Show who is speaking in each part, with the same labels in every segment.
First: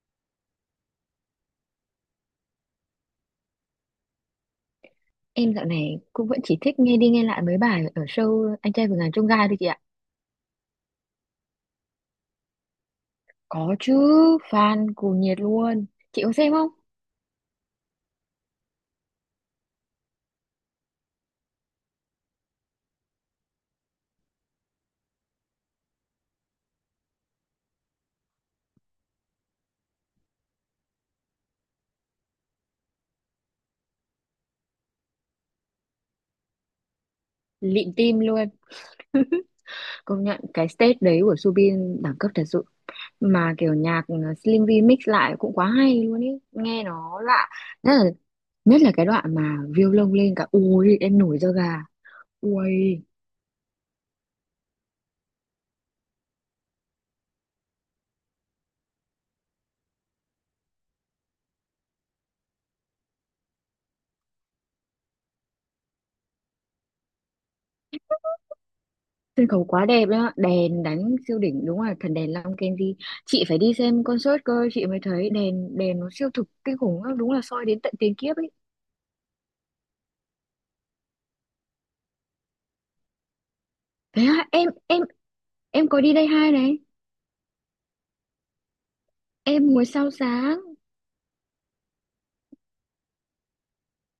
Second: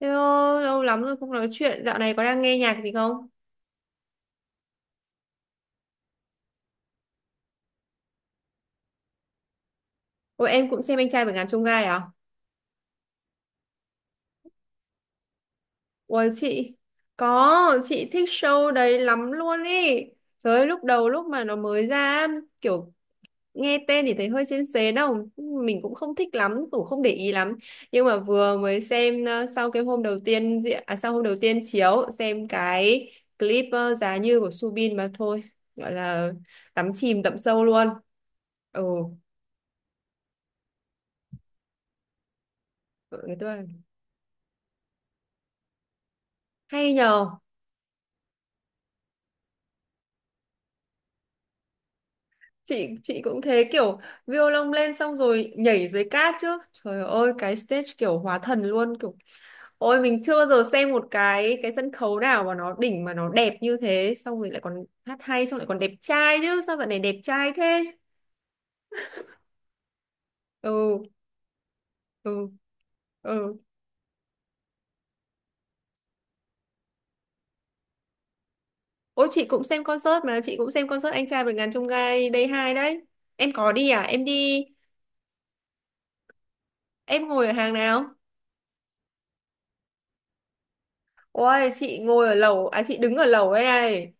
Speaker 1: Hello, lâu lắm rồi không nói chuyện. Dạo này có đang nghe nhạc gì không?
Speaker 2: Em dạo này cũng vẫn chỉ thích nghe đi nghe lại mấy bài ở show Anh trai vượt ngàn chông gai thôi chị ạ.
Speaker 1: Ôi em cũng xem anh trai vượt ngàn chông gai à?
Speaker 2: Có chứ, fan cuồng nhiệt luôn. Chị
Speaker 1: Ôi
Speaker 2: có xem không?
Speaker 1: chị, có, chị thích show đấy lắm luôn ý. Trời ơi, lúc đầu lúc mà nó mới ra, kiểu nghe tên thì thấy hơi sến sến đâu. Mình cũng không thích lắm, cũng không để ý lắm. Nhưng mà vừa mới xem sau cái hôm đầu tiên diễn, à, sau hôm đầu tiên chiếu, xem cái clip Giá Như của Subin mà thôi. Gọi là đắm chìm đậm sâu luôn.
Speaker 2: Lịm tim luôn.
Speaker 1: Ừ,
Speaker 2: Công nhận cái stage đấy của Subin đẳng cấp thật sự.
Speaker 1: gọi người
Speaker 2: Mà
Speaker 1: tôi
Speaker 2: kiểu nhạc Slim V mix lại cũng quá hay luôn ý. Nghe
Speaker 1: hay
Speaker 2: nó
Speaker 1: nhờ.
Speaker 2: lạ. Nhất là, nhất là cái đoạn mà violon lông lên cả. Ui, em nổi da gà.
Speaker 1: chị
Speaker 2: Ui.
Speaker 1: chị cũng thế, kiểu violon lên xong rồi nhảy dưới cát chứ, trời ơi cái stage kiểu hóa thần luôn, kiểu ôi mình chưa bao giờ xem một cái sân khấu nào mà nó đỉnh mà nó đẹp như thế, xong rồi lại còn hát hay, xong lại còn đẹp trai chứ, sao dạo này đẹp trai thế.
Speaker 2: Sân khấu quá đẹp đó, đèn
Speaker 1: ừ
Speaker 2: đánh siêu đỉnh, đúng là thần đèn
Speaker 1: ừ
Speaker 2: Long Kenji. Chị
Speaker 1: ừ
Speaker 2: phải đi xem concert cơ, chị mới thấy đèn đèn nó siêu thực kinh khủng lắm, đúng là soi đến tận tiền kiếp ấy.
Speaker 1: Ôi chị cũng xem concert mà, chị cũng xem concert anh trai vượt ngàn chông gai Day 2 đấy. Em có đi à?
Speaker 2: Thế
Speaker 1: Em
Speaker 2: hả,
Speaker 1: đi
Speaker 2: em có đi đây hai này?
Speaker 1: em ngồi ở hàng nào?
Speaker 2: Em ngồi sao sáng.
Speaker 1: Ôi chị ngồi ở lầu à, chị đứng ở lầu đây này.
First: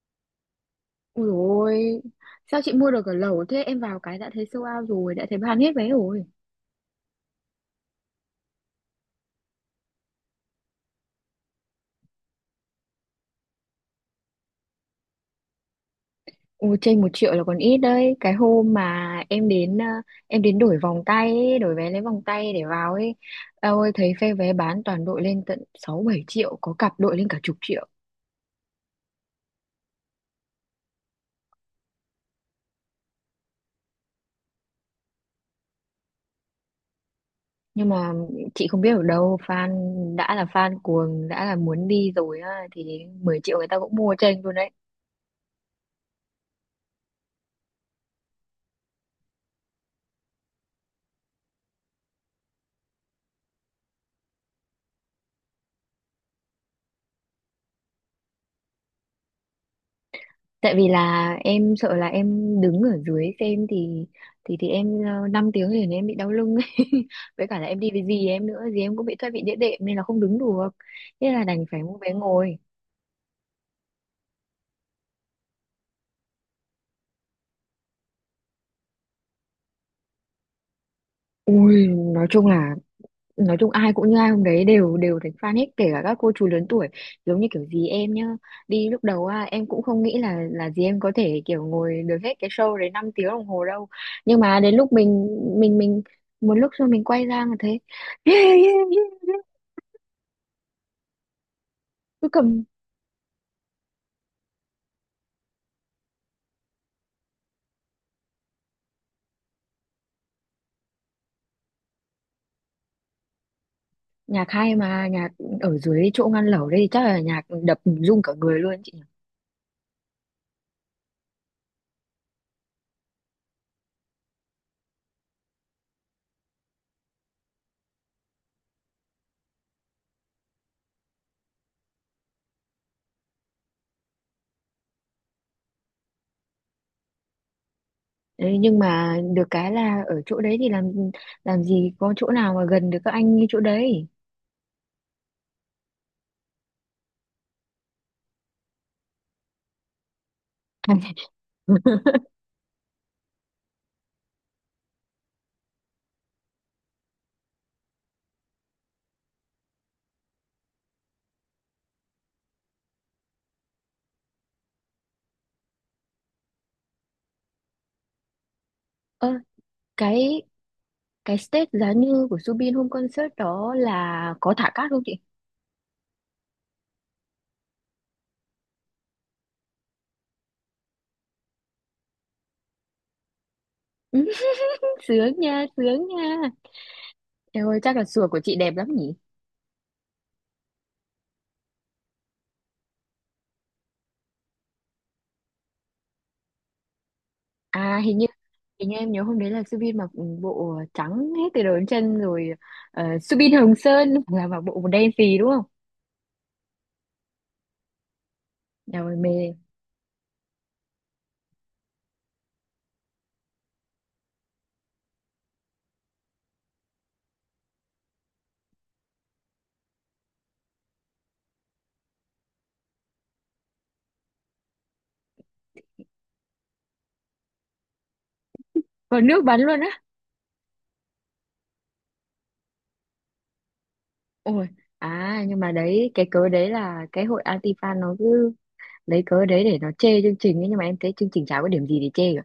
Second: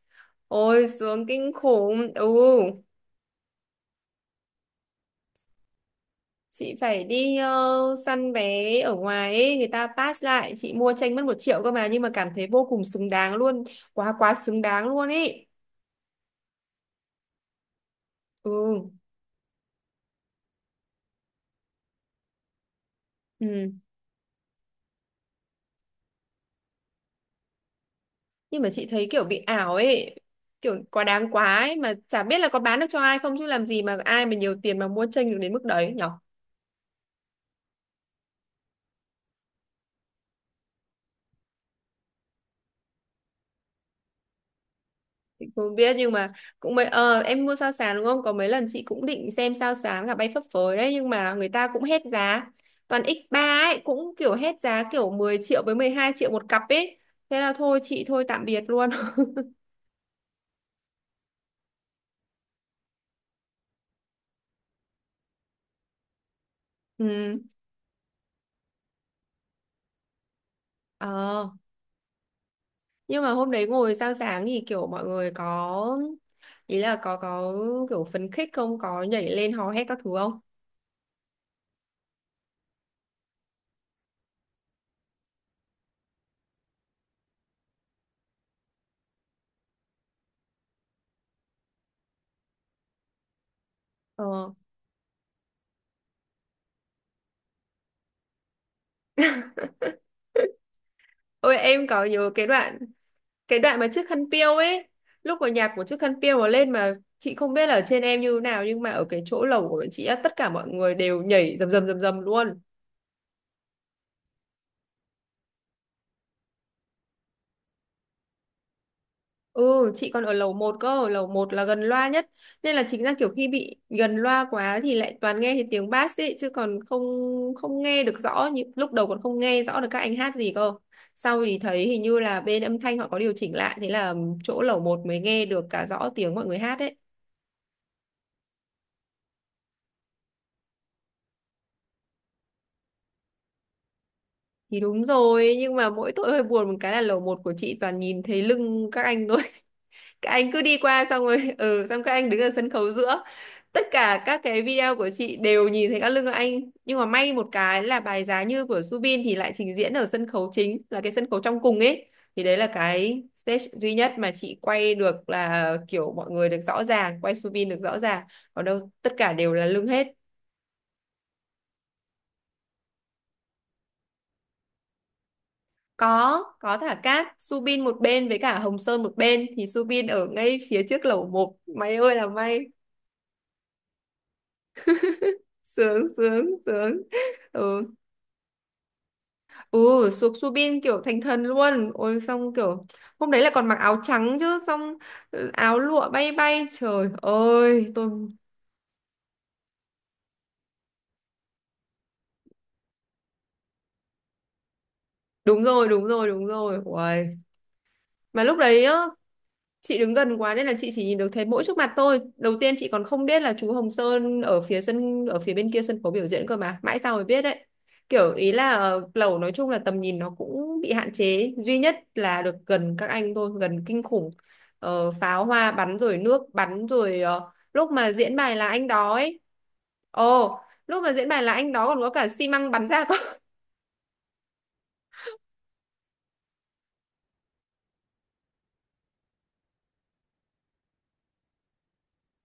Speaker 1: Ôi sướng
Speaker 2: Ui
Speaker 1: kinh
Speaker 2: rồi,
Speaker 1: khủng. Ừ.
Speaker 2: sao chị mua được ở lẩu thế? Em vào cái đã thấy sold out rồi, đã thấy bán hết vé rồi.
Speaker 1: Chị phải đi săn vé ở ngoài ấy, người ta pass lại, chị mua tranh mất 1 triệu cơ mà nhưng mà cảm thấy vô cùng xứng đáng luôn, quá quá xứng đáng luôn ấy.
Speaker 2: Ồ, trên 1 triệu là còn ít đấy. Cái hôm
Speaker 1: Ừ,
Speaker 2: mà em đến đổi vòng tay ấy, đổi vé lấy vòng tay để vào ấy,
Speaker 1: ừ.
Speaker 2: ôi thấy phe vé bán toàn đội lên tận 6-7 triệu, có cặp đội lên cả chục triệu.
Speaker 1: Nhưng mà chị thấy kiểu bị ảo ấy, kiểu quá đáng quá ấy, mà chả biết là có bán được cho ai không, chứ làm gì mà ai mà nhiều tiền mà mua tranh được đến mức đấy nhỉ?
Speaker 2: Nhưng mà chị không biết, ở đâu đã là fan cuồng, đã là muốn đi rồi á, thì 10 triệu người ta cũng mua chênh luôn đấy.
Speaker 1: Chị không biết, nhưng mà cũng mấy em mua sao sàn đúng không? Có mấy lần chị cũng định xem sao sàn cả bay phấp phới đấy, nhưng mà người ta cũng hết giá. Toàn x ba ấy, cũng kiểu hết giá, kiểu 10 triệu với 12 triệu một cặp ấy. Thế là thôi chị thôi tạm biệt luôn.
Speaker 2: Tại vì là em sợ là em đứng ở dưới xem thì em 5 tiếng liền em bị đau lưng ấy.
Speaker 1: Ừ.
Speaker 2: Với cả là em đi với dì em nữa, dì em cũng bị thoát vị đĩa đệm nên là không đứng được, thế là
Speaker 1: Ờ,
Speaker 2: đành phải mua vé ngồi.
Speaker 1: nhưng mà hôm đấy ngồi sao sáng thì kiểu mọi người có ý là có kiểu phấn khích không, có nhảy lên hò hét các thứ không?
Speaker 2: Ui, nói chung là nói chung ai cũng như ai, hôm đấy đều đều thành fan hết, kể cả các cô chú lớn tuổi. Giống như kiểu dì em nhá, đi lúc đầu à, em cũng không nghĩ là dì em có thể kiểu ngồi được hết cái show đấy 5 tiếng đồng hồ đâu. Nhưng
Speaker 1: Ờ.
Speaker 2: mà đến lúc mình một lúc sau mình quay ra mà thấy.
Speaker 1: Ôi em có
Speaker 2: Cứ
Speaker 1: nhớ cái
Speaker 2: cầm.
Speaker 1: đoạn, cái đoạn mà chiếc khăn piêu ấy, lúc mà nhạc của chiếc khăn piêu mà lên, mà chị không biết là ở trên em như thế nào nhưng mà ở cái chỗ lầu của bọn chị á, tất cả mọi người đều nhảy rầm rầm rầm rầm luôn.
Speaker 2: Nhạc hay mà, nhạc ở dưới chỗ ngăn lẩu đây thì chắc là nhạc đập rung cả người luôn chị nhỉ.
Speaker 1: Ừ, chị còn ở lầu một cơ, lầu một là gần loa nhất, nên là chính ra kiểu khi bị gần loa quá thì lại toàn nghe thấy tiếng bass ấy, chứ còn không không nghe được rõ như lúc đầu, còn không nghe rõ được các anh hát gì cơ. Sau thì thấy hình như là bên âm thanh họ có điều chỉnh lại, thế là chỗ lầu một mới nghe được cả rõ tiếng mọi người hát ấy.
Speaker 2: Đấy, nhưng mà được cái là ở chỗ đấy thì làm gì có chỗ nào mà gần được các anh như chỗ đấy.
Speaker 1: Thì đúng rồi, nhưng mà mỗi tội hơi buồn một cái là lầu một của chị toàn nhìn thấy lưng các anh thôi. Các anh cứ đi qua xong rồi, ừ, xong các anh đứng ở sân khấu giữa. Tất cả các cái video của chị đều nhìn thấy các lưng các anh. Nhưng mà may một cái là bài Giá Như của Subin thì lại trình diễn ở sân khấu chính, là cái sân khấu trong cùng ấy. Thì đấy là cái stage duy nhất mà chị quay được là kiểu mọi người được rõ ràng, quay Subin được rõ ràng. Còn đâu tất
Speaker 2: Ơ,
Speaker 1: cả đều là lưng hết.
Speaker 2: cái cái stage giá như của Subin hôm concert đó là có thả cát không chị?
Speaker 1: Có thả cát, Subin một bên với cả Hồng Sơn một bên, thì Subin ở ngay phía trước lẩu một. Mày ơi là may.
Speaker 2: Ừ, sướng nha,
Speaker 1: Sướng
Speaker 2: sướng nha.
Speaker 1: sướng sướng.
Speaker 2: Em ơi,
Speaker 1: Ừ,
Speaker 2: chắc là sùa của chị đẹp lắm nhỉ?
Speaker 1: ừ xuống Subin kiểu thành thần luôn. Ôi xong kiểu hôm đấy là còn mặc áo trắng chứ, xong ừ, áo lụa bay bay. Trời ơi,
Speaker 2: À,
Speaker 1: tôi
Speaker 2: hình như em nhớ hôm đấy là Subin mặc bộ trắng hết từ đầu đến chân rồi, Subin Hồng Sơn là mặc bộ đen xì đúng không?
Speaker 1: đúng rồi, đúng rồi, đúng rồi. Uầy. Mà lúc đấy á
Speaker 2: Nhà ngoài mê
Speaker 1: chị đứng gần quá nên là chị chỉ nhìn được thấy mỗi trước mặt tôi, đầu tiên chị còn không biết là chú Hồng Sơn ở phía sân, ở phía bên kia sân khấu biểu diễn cơ, mà mãi sau mới biết đấy. Kiểu ý là lẩu nói chung là tầm nhìn nó cũng bị hạn chế, duy nhất là được gần các anh thôi, gần kinh khủng. Pháo hoa bắn rồi, nước bắn rồi, lúc mà diễn bài là anh đó
Speaker 2: vào
Speaker 1: ấy,
Speaker 2: nước bắn luôn á,
Speaker 1: ồ, lúc mà diễn bài là anh đó còn có cả xi măng bắn ra cơ.
Speaker 2: ôi. À nhưng mà đấy, cái cớ đấy là cái hội anti-fan nó cứ lấy cớ đấy để nó chê chương trình ấy, nhưng mà em thấy chương trình chả có điểm gì để chê cả,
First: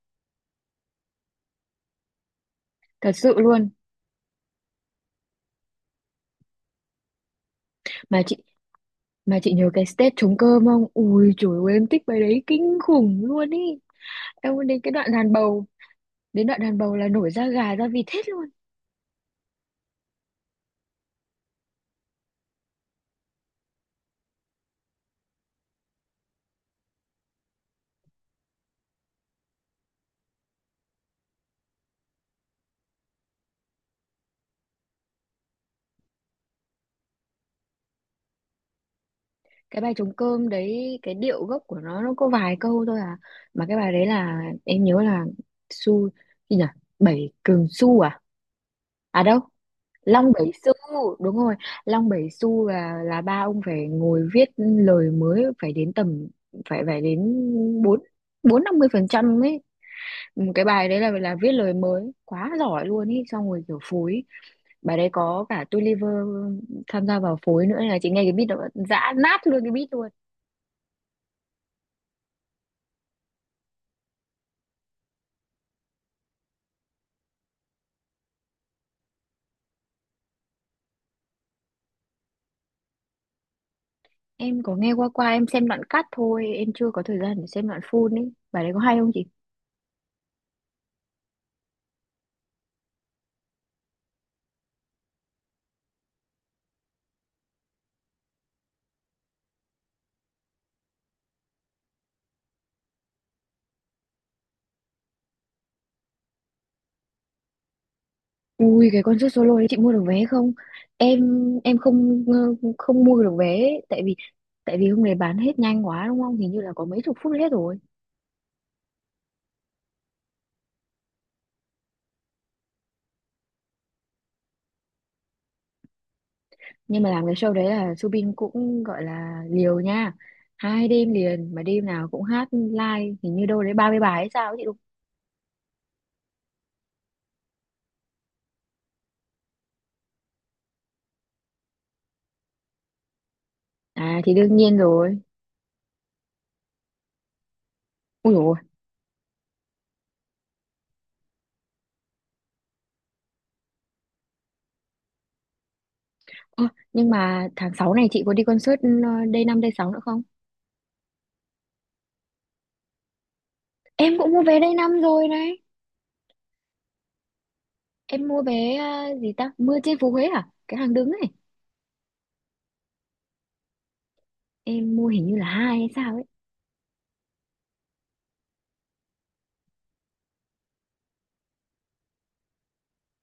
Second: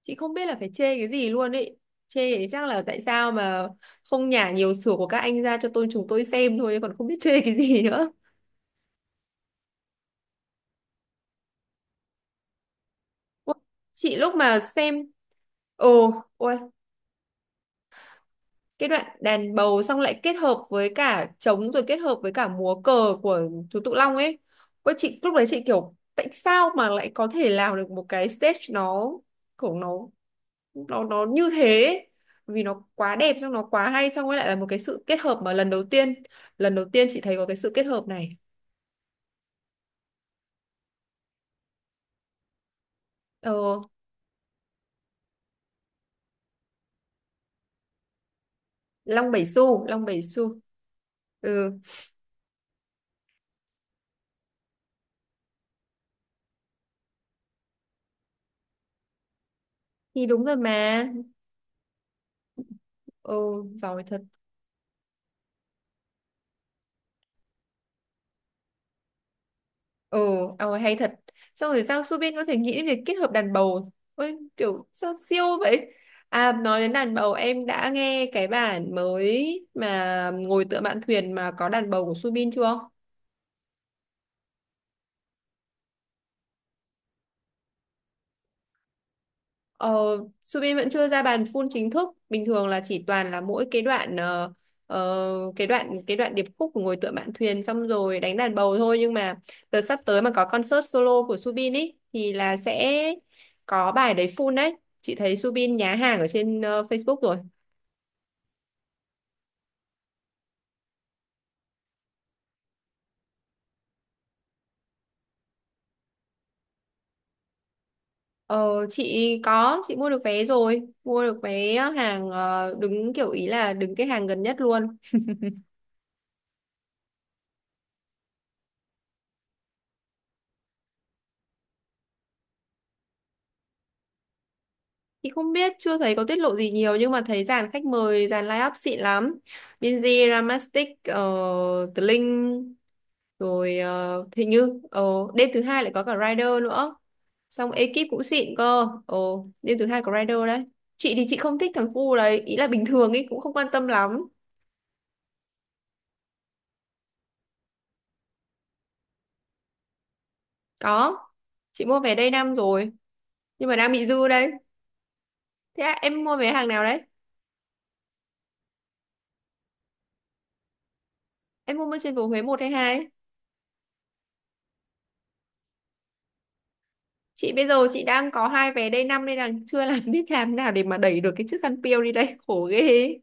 Speaker 1: Chị không biết là phải chê cái gì luôn ấy, chê thì chắc là tại
Speaker 2: thật
Speaker 1: sao
Speaker 2: sự
Speaker 1: mà
Speaker 2: luôn.
Speaker 1: không nhả nhiều sủa của các anh ra cho tôi chúng tôi xem thôi, còn không biết chê cái gì nữa.
Speaker 2: Mà chị mà chị nhớ cái stage trống cơm không? Ui trời ơi, em thích bài đấy kinh khủng luôn
Speaker 1: Ôi,
Speaker 2: ý,
Speaker 1: chị lúc
Speaker 2: em
Speaker 1: mà
Speaker 2: muốn đến cái
Speaker 1: xem,
Speaker 2: đoạn đàn bầu,
Speaker 1: ồ
Speaker 2: đến
Speaker 1: ôi,
Speaker 2: đoạn đàn bầu là nổi da gà da vịt hết luôn.
Speaker 1: cái đoạn đàn bầu xong lại kết hợp với cả trống, rồi kết hợp với cả múa cờ của chú Tự Long ấy, ôi chị lúc đấy chị kiểu tại sao mà lại có thể làm được một cái stage, nó kiểu nó nó như thế, vì nó quá đẹp, xong nó quá hay, xong rồi lại là một cái sự kết hợp mà lần đầu tiên, lần đầu tiên chị thấy có cái sự kết hợp này.
Speaker 2: Cái bài trống cơm đấy, cái điệu gốc của nó có vài câu thôi à,
Speaker 1: Ờ,
Speaker 2: mà cái bài đấy là em nhớ là su gì nhỉ, bảy cường su à, à
Speaker 1: Long
Speaker 2: đâu,
Speaker 1: Bảy Xu Long Bảy
Speaker 2: Long Bảy
Speaker 1: Xu.
Speaker 2: Xu, đúng rồi.
Speaker 1: Ừ
Speaker 2: Long Bảy Xu là ba ông phải ngồi viết lời mới, phải đến tầm phải phải đến bốn, bốn năm mươi phần trăm ấy.
Speaker 1: thì
Speaker 2: Ừ,
Speaker 1: đúng rồi
Speaker 2: cái bài đấy
Speaker 1: mà.
Speaker 2: là viết lời mới quá giỏi luôn ý,
Speaker 1: Ừ
Speaker 2: xong rồi kiểu
Speaker 1: giỏi thật.
Speaker 2: phối. Bài đấy có cả Tulliver tham gia vào phối nữa, là chị nghe cái beat đó dã nát luôn cái beat luôn.
Speaker 1: Ừ. Hay thật, xong rồi sao Subin có thể nghĩ đến việc kết hợp đàn bầu, ôi kiểu sao siêu vậy. À nói đến đàn bầu, em đã nghe cái bản mới mà ngồi tựa mạn thuyền mà có đàn bầu của Subin chưa?
Speaker 2: Em có nghe qua qua em xem đoạn cắt thôi, em chưa có thời gian để xem đoạn full ấy, bài đấy có hay không chị?
Speaker 1: Ờ, Subin vẫn chưa ra bàn full chính thức, bình thường là chỉ toàn là mỗi cái đoạn cái đoạn, cái đoạn điệp khúc của ngồi tựa mạn thuyền xong rồi đánh đàn bầu thôi, nhưng mà đợt sắp tới mà có concert solo của Subin ý thì là sẽ có bài đấy full đấy, chị thấy Subin nhá hàng ở trên Facebook rồi.
Speaker 2: Ui cái concert solo đấy chị mua được vé không? Em em không không mua được vé ấy, tại vì hôm nay bán hết nhanh quá đúng không? Hình như là có mấy chục phút hết rồi.
Speaker 1: Ờ, chị có, chị mua được vé rồi, mua được vé hàng đứng, kiểu ý là đứng cái hàng gần nhất luôn.
Speaker 2: Nhưng mà làm cái show đấy là Subin cũng gọi là liều nha. 2 đêm liền mà đêm nào cũng hát live, hình như đâu đấy 30 bài hay sao ấy chị đúng.
Speaker 1: Chị không biết, chưa thấy có tiết lộ gì nhiều nhưng mà thấy dàn khách mời, dàn line-up xịn lắm. Binz, Ramastic, The Linh, rồi
Speaker 2: À thì
Speaker 1: hình
Speaker 2: đương nhiên
Speaker 1: như
Speaker 2: rồi.
Speaker 1: đêm thứ hai lại có cả Rider nữa. Xong ekip cũng
Speaker 2: Ui dồi,
Speaker 1: xịn
Speaker 2: ôi.
Speaker 1: cơ. Ờ, đêm thứ hai có Rider đấy. Chị thì chị không thích thằng cu đấy, ý là bình thường ý cũng không quan tâm lắm.
Speaker 2: Ơ, nhưng mà tháng 6 này chị có đi concert Day 5 Day 6 nữa không?
Speaker 1: Đó, chị mua vé Day 5 rồi nhưng mà đang bị
Speaker 2: Em
Speaker 1: dư
Speaker 2: cũng mua
Speaker 1: đây.
Speaker 2: vé Day 5 rồi này.
Speaker 1: Thế à, em mua vé hàng nào đấy?
Speaker 2: Em mua vé gì ta? Mưa trên phố Huế à? Cái hàng đứng ấy.
Speaker 1: Em mua bên trên phố Huế một hay hai?
Speaker 2: Em mua hình như là hai hay sao ấy.
Speaker 1: Chị bây giờ chị đang có hai vé Day 5 nên là chưa làm biết làm nào để mà đẩy được cái chiếc khăn piêu đi đây, khổ ghê.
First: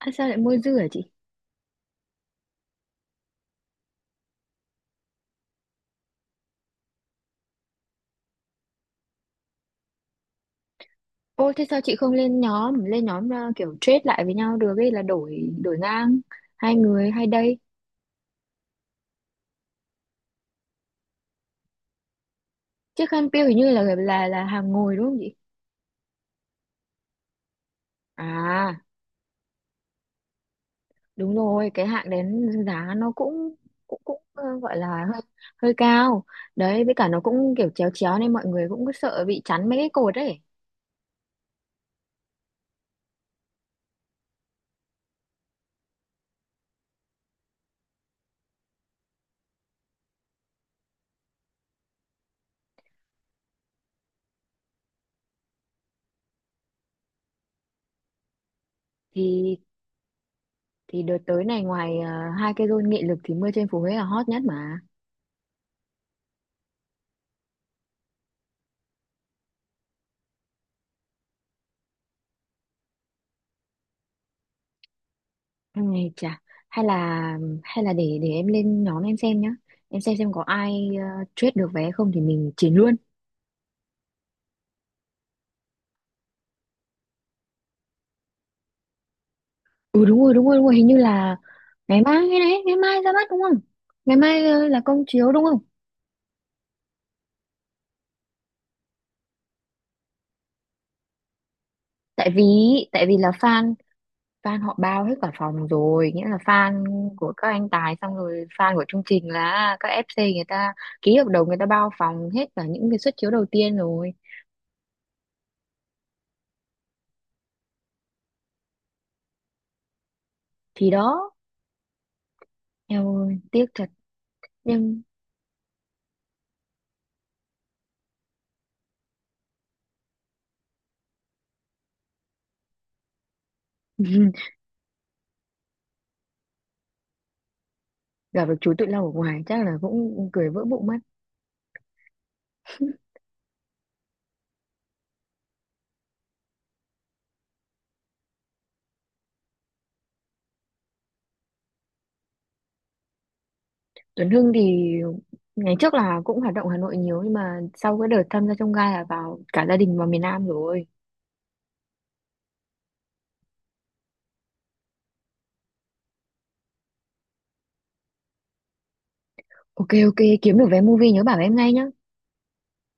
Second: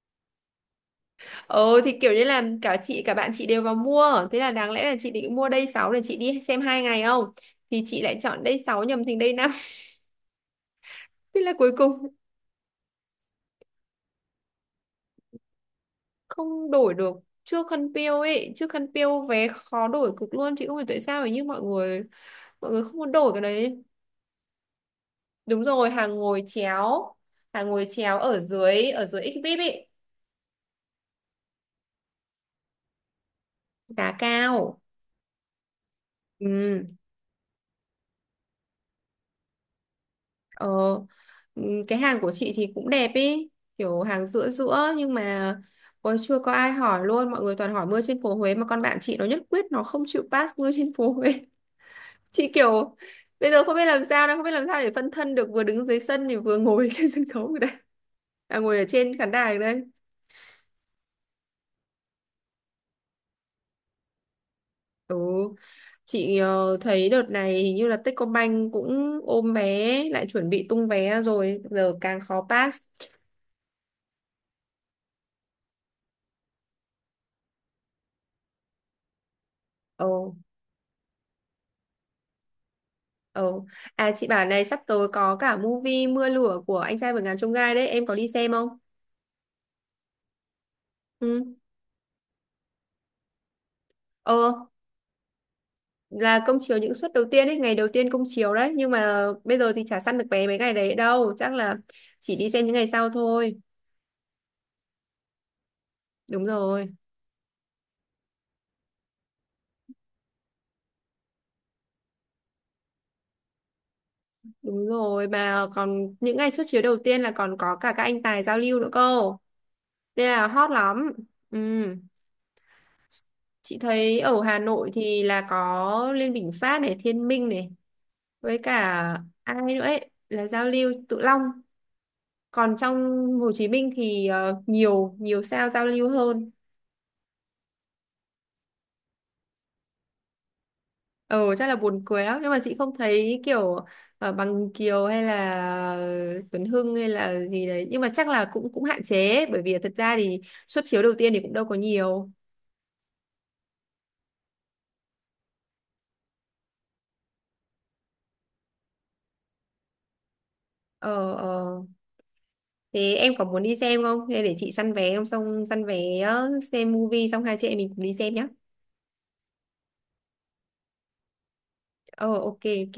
Speaker 2: À, sao lại mua dư hả chị?
Speaker 1: Ờ thì kiểu như là cả chị cả bạn chị đều vào mua, thế là đáng lẽ là chị định mua Day 6 để chị đi xem hai ngày không, thì chị lại chọn Day 6 nhầm thành Day 5. Thế là
Speaker 2: Ô thế
Speaker 1: cuối
Speaker 2: sao chị
Speaker 1: cùng
Speaker 2: không lên nhóm kiểu trade lại với nhau được ấy, là đổi đổi ngang
Speaker 1: không
Speaker 2: hai
Speaker 1: đổi
Speaker 2: người
Speaker 1: được.
Speaker 2: hai đây.
Speaker 1: Trước khăn piêu ấy, trước khăn piêu vé khó đổi cực luôn, chị không hiểu tại sao ấy, nhưng mọi người không
Speaker 2: Chiếc
Speaker 1: muốn
Speaker 2: khăn
Speaker 1: đổi cái
Speaker 2: piêu hình như là
Speaker 1: đấy.
Speaker 2: là là hàng ngồi đúng không chị?
Speaker 1: Đúng rồi, hàng ngồi chéo, hàng ngồi chéo ở
Speaker 2: À
Speaker 1: dưới, ở dưới XVIP ấy.
Speaker 2: đúng rồi. Cái hạng đến giá nó cũng cũng
Speaker 1: Giá
Speaker 2: cũng gọi
Speaker 1: cao.
Speaker 2: là hơi hơi cao
Speaker 1: Ừ.
Speaker 2: đấy, với cả nó cũng kiểu chéo chéo nên mọi người cũng cứ sợ bị chắn mấy cái cột ấy.
Speaker 1: Ờ, cái hàng của chị thì cũng đẹp ý, kiểu hàng giữa giữa, nhưng mà ôi, chưa có ai hỏi luôn, mọi người toàn hỏi mưa trên phố Huế mà con bạn chị nó nhất quyết nó không chịu pass mưa trên phố Huế. Chị kiểu bây giờ không biết làm sao, đang không biết làm sao để phân thân được, vừa đứng dưới sân thì vừa ngồi trên sân khấu ở đây, à, ngồi ở trên khán đài
Speaker 2: thì
Speaker 1: ở đây.
Speaker 2: thì đợt tới này ngoài hai cái rôn nghị lực thì mưa trên phố Huế là hot nhất mà.
Speaker 1: Ừ, chị thấy đợt này hình như là Techcombank cũng ôm vé, lại chuẩn bị tung vé rồi, giờ càng khó pass.
Speaker 2: Ừ, chà, hay là hay là để em lên nhóm em xem nhá, em
Speaker 1: Ờ.
Speaker 2: xem có ai trade được vé không thì mình chiến luôn.
Speaker 1: Ồ, à chị bảo này sắp tới có cả movie Mưa lửa của anh trai vượt ngàn chông gai đấy, em có đi xem không?
Speaker 2: Ừ đúng rồi đúng rồi đúng rồi, hình như là
Speaker 1: Ừ.
Speaker 2: ngày mai hay đấy, ngày mai ra mắt đúng không, ngày mai
Speaker 1: Ờ,
Speaker 2: là công chiếu đúng không?
Speaker 1: là công chiếu những suất đầu tiên ấy, ngày đầu tiên công chiếu đấy, nhưng mà bây giờ thì chả săn được vé mấy ngày đấy đâu, chắc là
Speaker 2: tại
Speaker 1: chỉ
Speaker 2: vì
Speaker 1: đi xem những ngày
Speaker 2: tại
Speaker 1: sau
Speaker 2: vì là
Speaker 1: thôi.
Speaker 2: fan fan họ bao hết cả phòng rồi, nghĩa là
Speaker 1: Đúng
Speaker 2: fan
Speaker 1: rồi,
Speaker 2: của các anh Tài, xong rồi fan của chương trình là các FC, người ta ký hợp đồng người ta bao phòng hết cả những cái suất chiếu đầu tiên rồi.
Speaker 1: đúng rồi, mà còn những ngày suất chiếu đầu tiên là còn có cả các anh tài giao lưu nữa cơ, nên là hot
Speaker 2: Thì
Speaker 1: lắm.
Speaker 2: đó,
Speaker 1: Ừ.
Speaker 2: eo ơi tiếc
Speaker 1: Chị
Speaker 2: thật.
Speaker 1: thấy ở Hà Nội
Speaker 2: Nhưng
Speaker 1: thì là có Liên Bình Phát này, Thiên Minh này, với cả ai nữa ấy là giao lưu Tự Long, còn trong Hồ Chí Minh thì nhiều nhiều sao giao lưu hơn.
Speaker 2: gặp được chú Tự Long ở ngoài chắc là cũng cười vỡ bụng mất.
Speaker 1: Ờ chắc là buồn cười lắm, nhưng mà chị không thấy kiểu Bằng Kiều hay là Tuấn Hưng hay là gì đấy, nhưng mà chắc là cũng cũng hạn chế ấy, bởi vì thật ra thì suất chiếu đầu tiên thì cũng đâu có nhiều.
Speaker 2: Tuấn Hưng thì ngày trước là cũng hoạt động Hà Nội nhiều, nhưng mà sau cái đợt tham gia trong gai là vào cả gia đình vào miền Nam rồi.
Speaker 1: Ờ. Thế em có muốn đi xem không, hay để chị săn vé không, xong săn vé xem movie xong hai chị em mình cùng đi xem nhá.
Speaker 2: Ok ok kiếm được vé movie nhớ bảo em ngay nhá.
Speaker 1: Ờ, ok ok.